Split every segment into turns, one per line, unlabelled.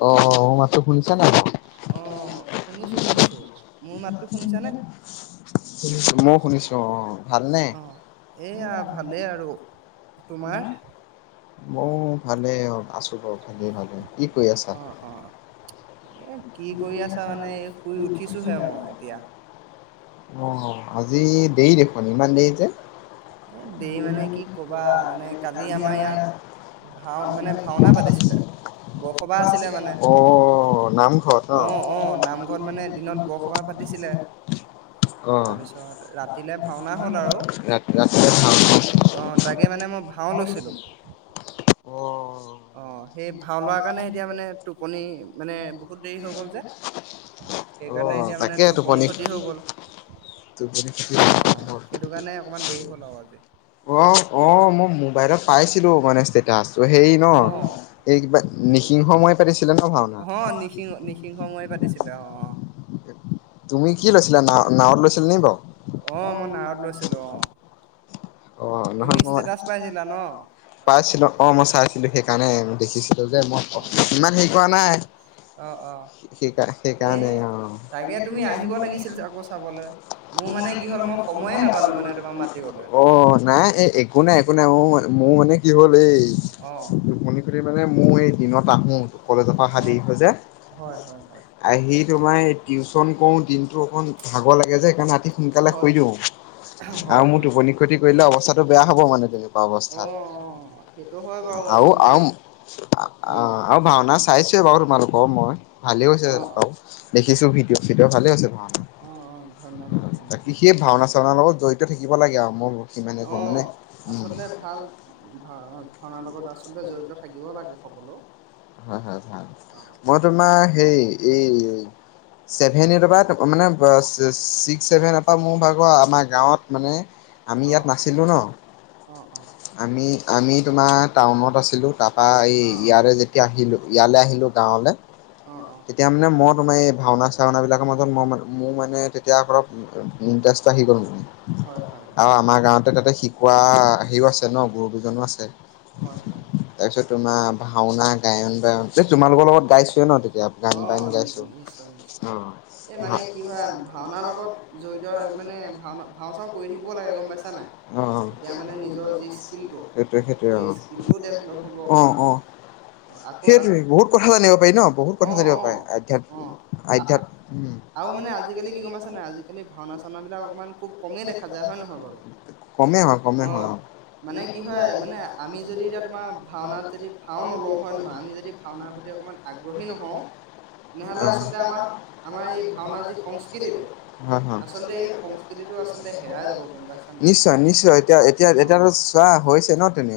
অ মোৰ মাতটো শুনিছা নাই বাৰু?
অ শুনিছো শুনিছো মোৰ মাতটো শুনিছানে
শুনিছো মই শুনিছো অ ভালনে
অ এয়া ভালেই আৰু তোমাৰ
মোৰ ভালে অ আছো বাৰু ভালেই ভালে কি কৰি আছা।
অ অ এ কি কৰি আছা মানে এই শুই উঠিছোহে মই এতিয়া
অ আজি দেৰি দেখুন ইমান দেৰি যে
এ দেৰি মানে কি কবা মানে কালি আমাৰ ইয়াত ভাও মানে ভাওনা পাতিছিলে বৰসবাহ আছিলে মানে
অ নামঘৰত অ
নামঘৰত মানে দিনত বৰসবাহ পাতিছিলে
অ
তাৰপিছত ৰাতিলে ভাওনা হ'ল আৰু
[unintelligible]
অ তাকে মানে মই ভাও লৈছিলোঁ
অ
কাৰণে এতিয়া মানে টোপনি মানে বহুত দেৰি হৈ গ'ল যে
অ
সেইকাৰণে এতিয়া মানে
তাকে টোপনি
ক্ষতি হৈ গ'ল
টোপনি।
অ', অ', সেইটো কাৰণে অকমান দেৰি হ'ল আৰু আজি
অ অ মই মোবাইলত পাইছিলো মানে ষ্টেটাচ সেই ন
অ',
এই কিবা নি সিংহময় পাতিছিলে ন ভাওনা
অ', নিসিং নিসিংহ মোৱাৰি পাতিছিলে অ', অ',
তুমি কি লৈছিলা না নাৱত গৈছিলে নি বা
অ', মই নাৱত লৈছিলো অ',
অ নহয়
তুমি
মই
ষ্টেটাচ পাইছিলা ন
পাইছিলো অ মই চাইছিলো সেইকাৰণে দেখিছো যে মই
অ',
ইমান হেৰি কৰা নাই
অ', অ',
স
এই
সেইকাৰণে
তাকে তুমি আহিব লাগিছিল আকৌ চাবলৈ মোৰ মানে কি হ'ল মই সময়ে নাপালো মানে তোমাক মাতিবলৈ
অ অ নাই এই একো নাই একো নাই ম মোৰ মানে কি হ'ল এই
অ',
টোপনি খতি মোৰ মানে- মই দিনত আহো কলেজৰ পৰা অহা
অ',
দেৰি যে
হয়, হয়, হয়,
আহি তোমাৰ টিউচন কৰো দিনতো অক ভাগৰ লাগে যে সেইকাৰণে ৰাতি সোনকালে
হয়,
শুই দিও
হয়,
আৰু
হয়,
মোৰ
হয়।
টোপনি খটি কৰিলে অৱস্থাটো বেয়া হব মানে তেনেকুৱা অৱস্থাত
অ', অ', সেইটো হয় বাৰু
আৰু
আচলতে
আৰু- অ, আৰু ভাওনা চাইছোৱয়ে বাৰু তোমালোকৰ মই ভালে হৈছে
অ', অ'।
বাৰু দেখিছো ভিডিঅ' চিডিও ভালে হৈছে ভাওনা
অঁ অঁ ধন্যবাদ
বাকি
ধন্যবাদ
সেই ভাওনা চাওনা লগত জড়িত থাকিব লাগে আৰু মোৰ
অ! আচল ভাল ভ ভাওনা লগত। আচলতে জড়িত থাকিবও লাগে।
হয় হয়, ভাল
অঁ
মই তোমাৰ হে এই ছেভেনটৰ পৰা মানে ছিক্স ছেভেন এ পৰা মোৰ ভাগৰ আমাৰ গাঁৱত মানে আমি ইয়াত
অঁ
নাছিলো ন,
অঁ অঁ
আমি আমি তোমাৰ। টাউনত আছিলো তাৰপা।
অঁ
ইয়ালে যেতিয়া আহিলো, ইয়ালৈ আহিলো গাঁৱলে
অঁ অঁ অঁ
তেতিয়া মানে মই তোমাৰ এই ভাওনা চাওনা বিলাকৰ মাজত মই ম মোৰ মানে। মই তেতিয়া অলপ। ইণ্টাৰেষ্ট আহি গ'ল মানে,
হয় হয়
আৰু
হয়
আমাৰ গাঁৱতে তাতে শিকোৱা হেৰিও আছে ন, গুৰুকেইজনো আছে।
হয় হয়
তাৰপিছত তোমাৰ, ভাওনা গায়ন বায়ন তোমালোকৰ লগত গাইছোৱে ন তেতিয়া গান
অঁ
বাইন গাইছো
নিশ্চয়
অ
নিশ্চয় এই
ভ
মানে কি হয় ভাওনাৰ লগত জড়িত মানে ভাওনা ভাও চাও কৰি থাকিব লাগে গম পাইছা নাই
অ,
তেতিয়া মানে নিজৰ যি স্কিলটো
সেইটো।
সেই স্কিলটোও ডেভলপ হ'ব
অ,
অকণমান অঁ আকৌ
সেইটে বহুত কথা জানিব পাৰি ন বহুত কথা
অঁ
জানিব পাৰি
অঁ
আধয়াত
অঁ
আধ্যয়াত উ।
খালি ভাওনা চাওনাাবিললাক অকমান খুব কমেই দেখা যায় হয় নহয় বাৰু?
কমেই হয় কমেই
অ মানে কি হয় মানে আমি যদি এতিয়া তোমাৰ ভাওনাত যদি ভাও
আমি য
নলওঁ
ভ
হয়
লোক আমি য
নহয় যদি ভাওনাৰ প্ৰতি অকমান আগ্ৰহী
ভ
নহওঁ তেনেহলে
আমাৰ
আচলতে আমাৰ এই
ভ
ভাওনাৰ যি
পচ [inaudible]
সংস্কৃতিটো
হয় হয়,
আচলতে এই সংস্কৃতিটো আচলতে হেৰাই যাব গম পাইছা নাই
নিশ্চয় নিশ্চয়, এতিয়া এতিয়া
অ
এতিয়াতো চোৱা হৈছে ন তেনে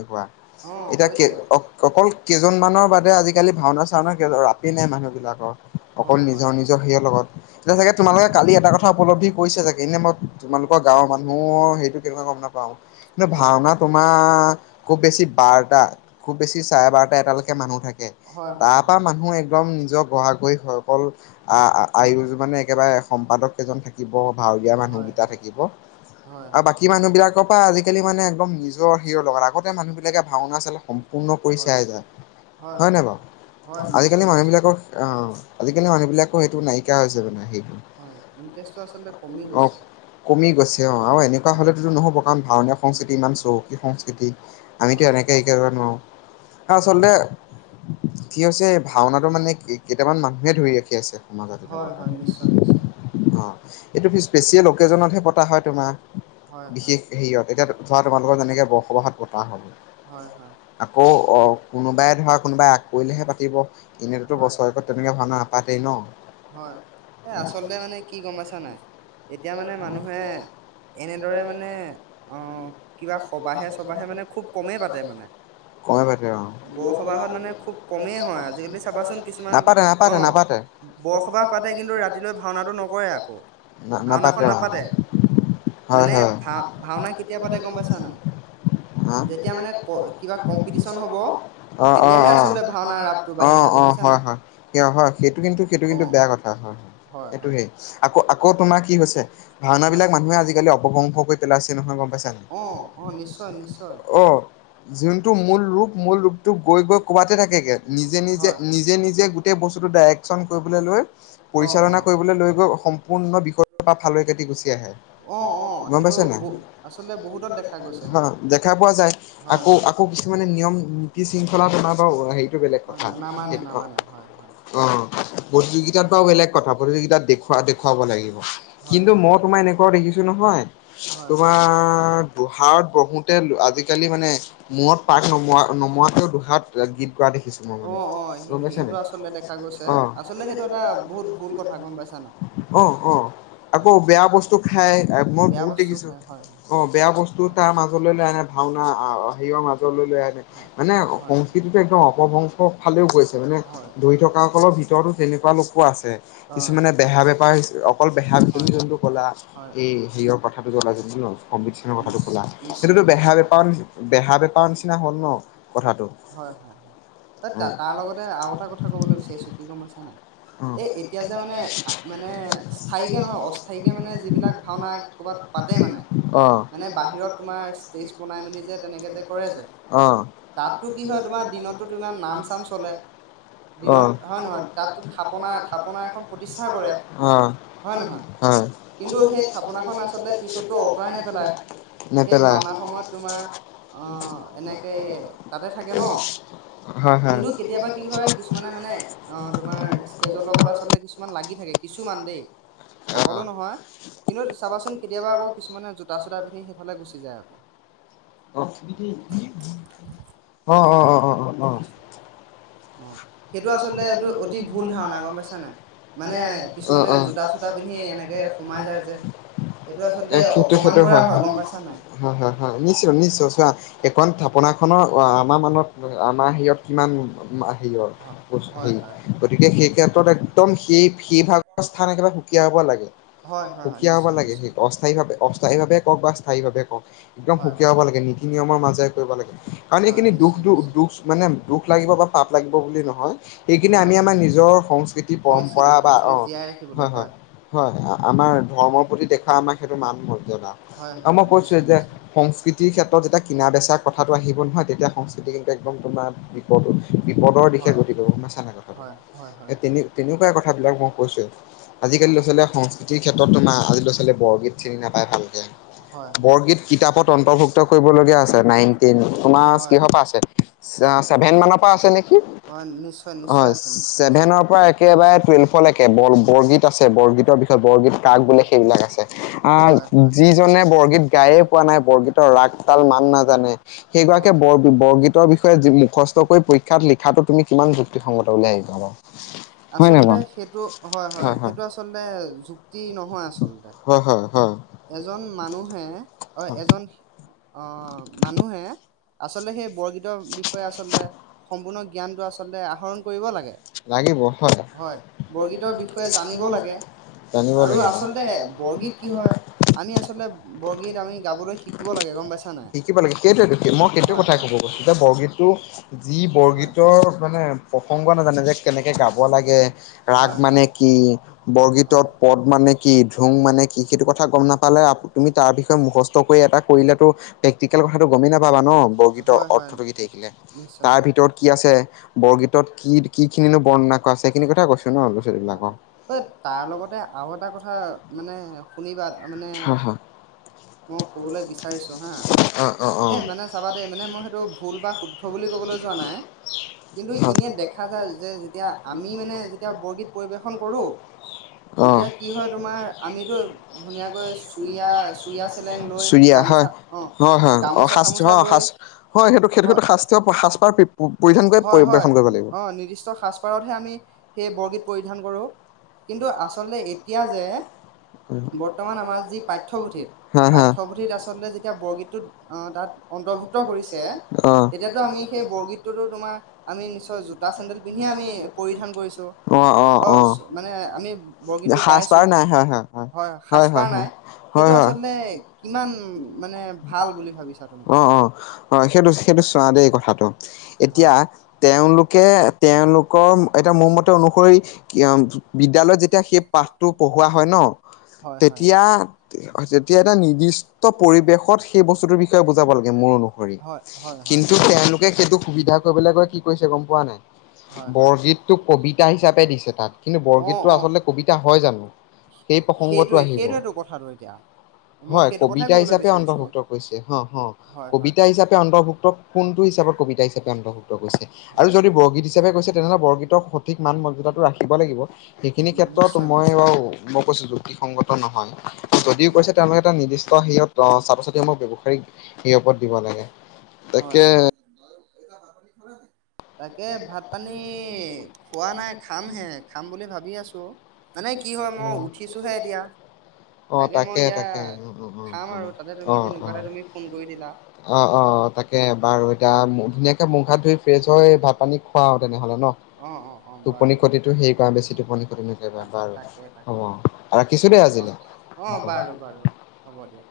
অ
এতিয়া
হৈছে
অ অকল কেইজনমানৰ বাদে আজ কালি ভাওনা চাওনা ৰাতি নাই মানুহ বিলাকৰ অকল
হয় হয়
নিজৰ
হয়
নিজৰ সেইয়া লগত এতিয়া চাগে
হয়
তোমালোকে কালি এটা কথা কথা উপলব্ধি কৰিছে চাগে এনে মই তোমালোকৰ গাঁৱৰ মানুহৰ সেইটো কেনেকুৱা গম নাপাওঁ কিন্তু
হয়
ভাওনা তোমাৰ- খুব বেছি বাৰটা খুব বেছি চাৰে বাৰটা এটালৈকে মানুহ থাকে,
হয় হয়
তাৰ
হয় হয়
পৰা মানুহ একদম নিজৰ গ়াগহি সকল আ
হয়
আয়ু য মানে একেবাৰে সম্পাদক থাকিব ভালকেওঁ দীয়া
হয়
মানুহকেইটা থাকিব
হয় হয় হয়
আৰু বাকী মানুহ বিলাকৰ পৰা আজিকালি মানে একদম নিজৰ হিৰৰ লগত আগত। মানুহবিলাকে ভাওনা চাল সম্পূৰ্ণ
হয়
কৰি
হয়
চাই যায়, হয় নাই বাৰু
হয় নিশ্চয়
আজিকালি
নিশ্চয়
মানুহবিলাকৰ আজিকালি মানুহবিলাকৰ সেইটো নাইকিয়া হৈছে মানে সেই।
হয় ইণ্টাৰেষ্টটো আচলতে কমি
অঁ,
গৈছে
কমি গৈছে অঁ আৰু এনেকুৱা
হয়
হলেতোতো নহ'ব কাৰণ ভানীয় সংস্কৃতি
নহয়
ইমান
নহয়
চহকী সংস্কৃতি। আমিতো
হয় হয়
এনেকে শিক নোৱাৰো, আৰু
হয়
আচলতে কি হৈছে ভাওনাটো মানে কেইটামান মানুহে ধৰি ৰাখি আছে সমাজত।
হয় হয় নিশ্চয় নিশ্চয়
অঁ। এইটো স্পেচিয়েল অ'কেজনতহে পতা হয়, তোমাৰ
হয় হয়
বিশেষ হেৰিয়ত এতিয়া ধৰা, তোমালোকৰ যেনেকৈ বসবাহত পতা।
হয় হয়
আকৌ অঁ, কোনোবাই ধৰা কোনোবাই আগ কৰিলেহে পাতিব এনেততো
হয়
বছৰেকত তেনেকে ভাওঁনা নাপাতি। তেনেকে নহঁ।
হয় এ আচলতে মানে কি গম পাইছা নাই এতিয়া মানে মানুহে এনেদৰে মানে আহ কিবা সবাহে চবাহে মানে খুব কমেই পাতে মানে
[unintelligible] অহ [unintelligible]
বৰসবাহত মানে খুব কমেই হয় আজিকালি চাবাচোন কিছুমান
নাপাতে-
অ
নাপাতে -নাপাতে
বৰসবাহ পাতে কিন্তু ৰাতিলৈ ভাওনাটো নকৰে আকৌ ভাওনাখন নাপাতে
হয়
মানে
হয়
ভা- ভাওঁনা কেতিয়া পাতে গম পাইছা নে নাই।
হা
যেতিয়া মানে ক কিবা কম্পিটিচন হ'ব
[unintelligible]
তেতিয়াহে
অ-অ-অ
আচলতে ভাওনাৰ ৰাপটো বাঢ়ি যায়
-অ-অ
দেখিছা
হয়-
নাই
-হয় সিয় হয় সেইটো কিন্তু সেইটো
অ
কিন্তু বেয়া কথা হয়-হয়
হয়
এইটো
হয়
হেই আকৌ-আকৌ তোমাৰ কি হৈছে ভাওঁনা
হয়
বিলাক মানুহে আজিকালি অপগ্ৰংস কৰি পেলাইছে নহয় গম পাইছা নে নাই অহ
অ অ নিশ্চয়
নিশ্চয়-নিশ্চয়।
নিশ্চয়
অহ যোনটো মূল ৰূপ মূল ৰূপটো গৈ- গৈ ক'বাতে থাকেগে নিজে- নিজে-
হয়
নিজে- নিজে গোটেই বস্তুটো ডাইৰেকচন কৰিবলৈ লৈ
অ অ
পৰিচালনা কৰিবলৈ লৈ গৈ সম্পূৰ্ণ বিষয়ৰ পা ফালৰি কাটি গুচি আহে অহ
অ অ
-অহ গম
সেইটো
পাইছে নাই
ব আচলতে বহুতত দেখা গৈছে সেইটো
[unintelligible] [unintelligible] দেখা পোৱা যায়
হয়
আকৌ-
হয়
আকৌ কিছুমানে নিয়ম নীতি শৃংখলা বনাব সেইটো বেলেগ
অ
কথা
নামানে
সেইটো অহ-
নামানে হয় হয়
অহ। প্ৰতিযোগিতাত বাৰু বেলেগ কথা প্ৰতিযোগিতাত দেখুৱা -দেখুৱাব লাগিব
হয়
কিন্তু
হয়
মই তোমাৰ এনেকুৱা দেখিছো নহয়
হয় হয়
তোমাৰ বহাৰত বহুত [unintelligible] আজিকালি মানে মূৰত পাক নমোৱা -নমোৱাতেও দুহাত গীত গোৱা দেখিছো মই
অ
মানে
অ
গম পাইছা
সেইটো
নাই
আচলতে দেখা গৈছে
অহ। [unintelligible]
আচলতে সেইটো এটা বহুত ভুল কথা গম পাইছা নাই
অহ-অহ
অ
আকৌ বেয়া বস্তু খায় মই
বেয়া
বহুত
বস্তু
দেখিছো
খাই হয় হয়
অহ বেয়া বস্তু
হয়
তাৰ মাজত মাজ লৈ আনে ভাওঁনা আহ হেৰিওৰ মাজলৈ লৈ আনে মানে
হয় হয় হয়
সংস্কৃতিতটো একদম অপভংশ ফালেও গৈছে মানে
হয়
ধৰি থকাসকলৰ ভিতৰত কিয়নো তেনেকুৱা লোকো আছে
অ
কিছুমানে বেহা বেপাৰ অকল বেহা বিপনী
হয়
যোনতো কলা
হয়
এই হেৰিয়ৰ কথাটো জলা কম্লিকেশনৰ কথাটো
নিশ
কলা।
নিশ্চয়
সেইটোতো
নিশ্চয়
বেহা বেপাৰ বেহা বেপাৰ নিচিনা হল ন কথাটো
হয়-হয- হয় তাৰ লগতে আৰু এটা কথা কবলৈ বিচাৰিছো কি গম আছা নাই এই এতিয়া যে মানে মানে স্থায়ি কে নহয় অস্থায়ী কে মানে যিবিলাক ভাওঁনা কৰ'বাত পাতে মানে মানে বাহিৰত তো যে
অহ
তাতো কি হয় তোমাৰ দিনতো তোমাৰ নাম চাম চলে দিনত হয় নহয় তাতো থাপনা থাপনা এখন প্ৰতিষ্ঠা কৰে হয় নহয় কিন্তু সেই থাপনাখন আচলতে পিছতো অঁতৰাই নেপেলাই
অহ
সেই ভাওনা সময়ত তোমাৰ অহ এনেকে তাতে থাকে ন
হয় হয়।
কিন্তু কেতিয়াবা কি হয় কিছুমানে মানে অহ তোমাৰ ষ্টেজৰ লগত আচলতে কিছুমান লাগি থাকে কিছুমান দেই সকলো নহয় কিন্তু চাবাচোন কেতিয়াবা আকৌ কিছুমানে জোতা চোতা পিন্ধি স
[inaudible] অহ [inaudible] অ- অ-অ-অ -অ-অ। এইটো আচলতে অতি ভুল ধাৰণা গম পাইচা নে নাই মানে অ- অ জোতা চুতা পিন্ধি এনেকে সোমাই যায় যে
সেইটো আচলতে
[unintelligible] সেইটো
অপমান
সেইটো
কৰা
হয়-
গম পাইছা নাই
-হয় -হয় নিশ্চয় নিশ্চয় চোৱা, এইখন থাপ থাপনাখনৰ আমাৰ মানত আমাৰ হেৰিয়ত কিমান হেৰিয়ৰ।
হয়
উপস্থি
হয় হয় হয়
গতিকে সেই ক্ষেত্ৰত একদম সেই-সেই ভাগ স্থান একেবাৰে সুকীয়া হ'ব লাগে
হয়
অহ
হয়
সুকীয়া হ'ব
নিশ্চয়
লাগে সে
নিশ্চয়
অস্থায়ীভাৱে- অস্থায়ীভাৱে কওক বা স্থায়ী ভাবে কক। একদম
হয়
সুকীয়া
হয়
হ'ব লাগে নীতি নিয়মৰ মাজেৰে কৰিব লাগে কাৰণ
হয়
এইখিনি
নিশ্চয়
দুখ- দুখ-
নিশ্চয়
দুচ মানে দুখ লাগিব বা পাপ লাগিব বুলি নহয় হয় সেইখিনিয়ে
হয়
আমি আমাৰ
হয়
নিজৰ সংস্কৃতি
সংস্কৃতি
পৰম্পৰা বা অ
সংস্কৃতি জীয়াই ৰাখিবলৈ
হয় হয় হয় আমাৰ ধৰ্মৰ প্ৰতি দেখা আমাৰ সেইটো মান মৰ্য্যদা
হয়
আৰু
হয়
মই কৈছোৱে
নিশ্চয়
যে
নিশ্চয়
সংস্কৃতিৰ ক্ষেত্ৰত যেতিয়া কিনা বেচাৰ কথাটো আহিব নহয় তেতিয়া সংস্কৃতি কিন্তু একদম, বিপদো বিপদৰ দিশ কে
হয়
গতিব নাছানে কথাটো
হয় হয় হয় হয়
তেনে তেনেকুৱাই কথাবিলাক মই কৈছোৱেই আজিকালি
হয়
ল'ৰা ছোৱালীয়ে সংস্কৃতিৰ ক্ষেত্ৰত তোমাৰ আজি ল'ৰা ছোৱালীয়ে বৰগীত চিনি নাপাই ভালকে
হয় হয়
বৰগীত কিতাপত অন্তৰ্ভুক্ত কৰিবলগীয়া আছে নাইন টেন তোমাৰ
হয়
কিহৰ পৰা আছে ছেভেন মানৰ পৰা আছে নেকি?
হয় নিশ্চয় নিশ্চয়
হয়
আছে
চে
নিশ্চয় আছে
ছেভেনৰ পৰা একেবাৰে টুৱেলভলৈ একে বল আছে বৰগীতৰ বিষয়ে বৰগীত কাক বোলে সেইবিলাক আছে আহ
হয় হয়
যিজনে বৰগীত গায়ে পোৱা নাই বৰগীতৰ ৰাগ তাল মান নাজানে সেই গৰাকীয়ে
হয়
বৰ বৰগীতৰ বিষয়ে যি মুখস্থ কৰি পৰীক্ষাত লিখি শিক্ষাটো তুমি কিমান যুক্তিসংগত বুলি আহিছা বাৰু হয় নে
আচলতে
বাৰু
সেইটো হয় হয় সেইটো আচলতে যুক্তি নহয় আ
হয় হয়। হয়।
এজন মানুহে অ এজন অ মানুহে, আচলতে সেই বৰগীতৰ বিষয়ে আচলতে সম্পূৰ্ণ জ্ঞানটো আচলতে আহৰণ কৰিব লাগে।
লাগিব হয়
বৰগীতৰ বিষয়ে জানিব লাগে
জানিব
আৰু
লাগিব।
আচলতে বৰগীত কি হয় আমি আচলতে বৰগীত আমি গাবলৈ শিকিব লাগে গম পাইছা নাই
শিকিব লাগে সেইটোৱে টো মই সেইটো
হয়
কথাই কব
হয়
গৈছো যে বৰগীতটো যি
হয়
বৰগীতৰ মানে প্ৰসংগ নাজানে যে কেনেকে গাব লাগে ৰাগ
হয়
মানে
হয়
কি বৰগীতত
হয়
পদ মানে কি ধুং মানে কি সেইটো কথা গম নাপালে তুমি তাৰ বিষয়ে মুখস্থ কৰি এটা কৰিলোতো প্ৰেক্টিকেল কথাটো গমেই নাপাবা ন বৰগীতৰ
হয় হয়
অৰ্থটো গ থাকিলে
নিশ্চয় নিশ্চয়
তাৰ ভিতৰ কি আছে বৰগীতত কি? খিনিনো বৰ্ণনা কৰা আছে সেইখিনি কথা কৈছো ন ল'ৰা ছোৱালীবিলাকক
হয় হয় এই তাৰ লগতে আৰু এটা কথা মানে শুনিবা মানে
হয়
মই কবলৈ বিচাৰিছো হা
অ
এ মানে চাবা দেই মানে মই সেইটো ভুল বা শুদ্ধ বুলি কবলৈ যোৱা নাই কিন্তু এনে দেখা, যায় যে যেতিয়া
অ
আমি মানে যেতিয়া বৰগীত
চুৰিয়া
পৰিৱেশন কৰো
হয়
তেতিয়া কি
হয়
হয় তোমাৰ আমিতো
অ
ধুনীয়াকৈ
শাস্ত
চুৰিয়া চুৰিয়া চেলেং
হয়
লৈ গামোচা অ
সেইটো
গামোচা
সেইটো
চামোচা লৈ
সেইটো
হয়
শাস্ত পুৰা পৰিধান কৰি
হয় হয়
পৰিবেশন কৰিব লাগিব। সাজপাৰতহে আমি সেই বৰগীত পৰিধান কৰোঁ কিন্তু আচলতে এতিয়া যে হম বৰ্তমান আমাৰ যি পাঠ্যপুথিত হা হা পাঠ্যপুথিত আচলতে যেতিয়া বৰগীতটোত তাত অন্তৰ্ভুক্ত কৰিছে অ তেতিয়াতো আমি,
বৰগীতটো তোমাৰ, আমি নিশ্চয় চেন্দেল
পিন্ধি
পিন্ধিয়ে
আমি পৰিধান কৰিছোঁ,
কৰিছো।
অ অ অ, মানে আমি বৰগীতটো গাইছোঁ সাজপাৰ নাই, অ অ হয়
সাজপাৰ নাই।
হয় হয়,
সেইটো
আচলতে কিমান মানে
কিমান
ভাল বুলি
মানে
ভাবিছা
ভাল
অ
বুলি
অ
ভাবিছা তুমি?
অ অ সেইটো সেইটো চোৱা দেই কথাটো। এতিয়া,
হয়
তেওঁলোক কে তেওঁলোকৰ এটা মোৰ মতে অনুসৰি অ বিদ্যালয়ত যেতিয়া সেই পাঠটো পঢ়োৱা হয় ন,
হয় হয়
তেতিয়া তেতিয়া এটা নিৰ্দিষ্ট পৰিৱেশত সেই বস্তুটোৰ বিষয়ে বুজাব লাগে মোৰ অনুসৰি,
হয় হয় হয়
কিন্তু
হয়
তেওঁলোকে সেইটো সুবিধা কৰিবলৈ কৈ কি কৰিছে গম গম পোৱা নাই,
হয় হয়
বৰগীতটোক কবিতা হিচাপে দিছে। কিন্তু
অ
বৰগীতটো
অ
আচলতে কবিতা হয় জানো, সেই প্ৰসংগটো
সেইটোৱে
আহিব,
সেইটোৱেটো কথাটো এতিয়া মই
হয়
সেইটো কথাই
কবিতা
ক'বলৈ
হিচাপে
বিচাৰিছো
অন্তৰ্ভুক্ত কৰিছে হ
হয় হয়
কবিতা হিচাপে অন্তৰ্ভুক্ত কোনটো হিচাপত কবিতা হিচাপে অন্তৰ্ভুক্ত কৰিছে। আৰু
হয়
যদি
হয়
বৰগীত হিচাপে কৈছে তেনেহলে বৰগীতক সঠিক মান ৰাখিব লাগিব সেইখিনি ক্ষেত্ৰত
নিশ্চয়
মই,
নিশ্চয়
বাৰু মই কৈছো যুক্তিসংগত নহয়। যদিও
হয়
কৈছে তেওঁলোকে এটা নিৰ্দিষ্ট হেত, ছাত্ৰ ছাত্ৰীসমূক ব্যৱসায়িক শপত দিব লাগে তাকে
আৰু এতিয়া ভাত পানী খালা নে? তাকে ভাত পানী খোৱা নাই, খামহে খাম বুলি ভাবি আছো। ত' মানে কি হয়, মই উঠিছোহে এতিয়া।
অ
মই
তাকে
এতিয়া
তাকে,
খাম আৰু তাতে
অ অ,
তুমি
অ অ
তেনেকুৱাতে তুমি ফোন কৰি দিলা
অ অ অ তাকে বাৰু এতিয়া
হয়
ধুনীয়াকে মুখ হাত ধুই ফ্ৰেছ হৈ ভাত পানী খুৱাও তেনেহলে ন,
অ অ অ
টোপনি
বাৰু বাৰু
ক্ষতিটো হেৰি কৰা বেছি টোপনি ক্ষতি ন
তাক
বাৰু
তাকে তাকে
হ'ব ৰাখিছোঁ দেই
অ
আজিলৈ।
অ বাৰু বাৰু হ'ব দিয়া।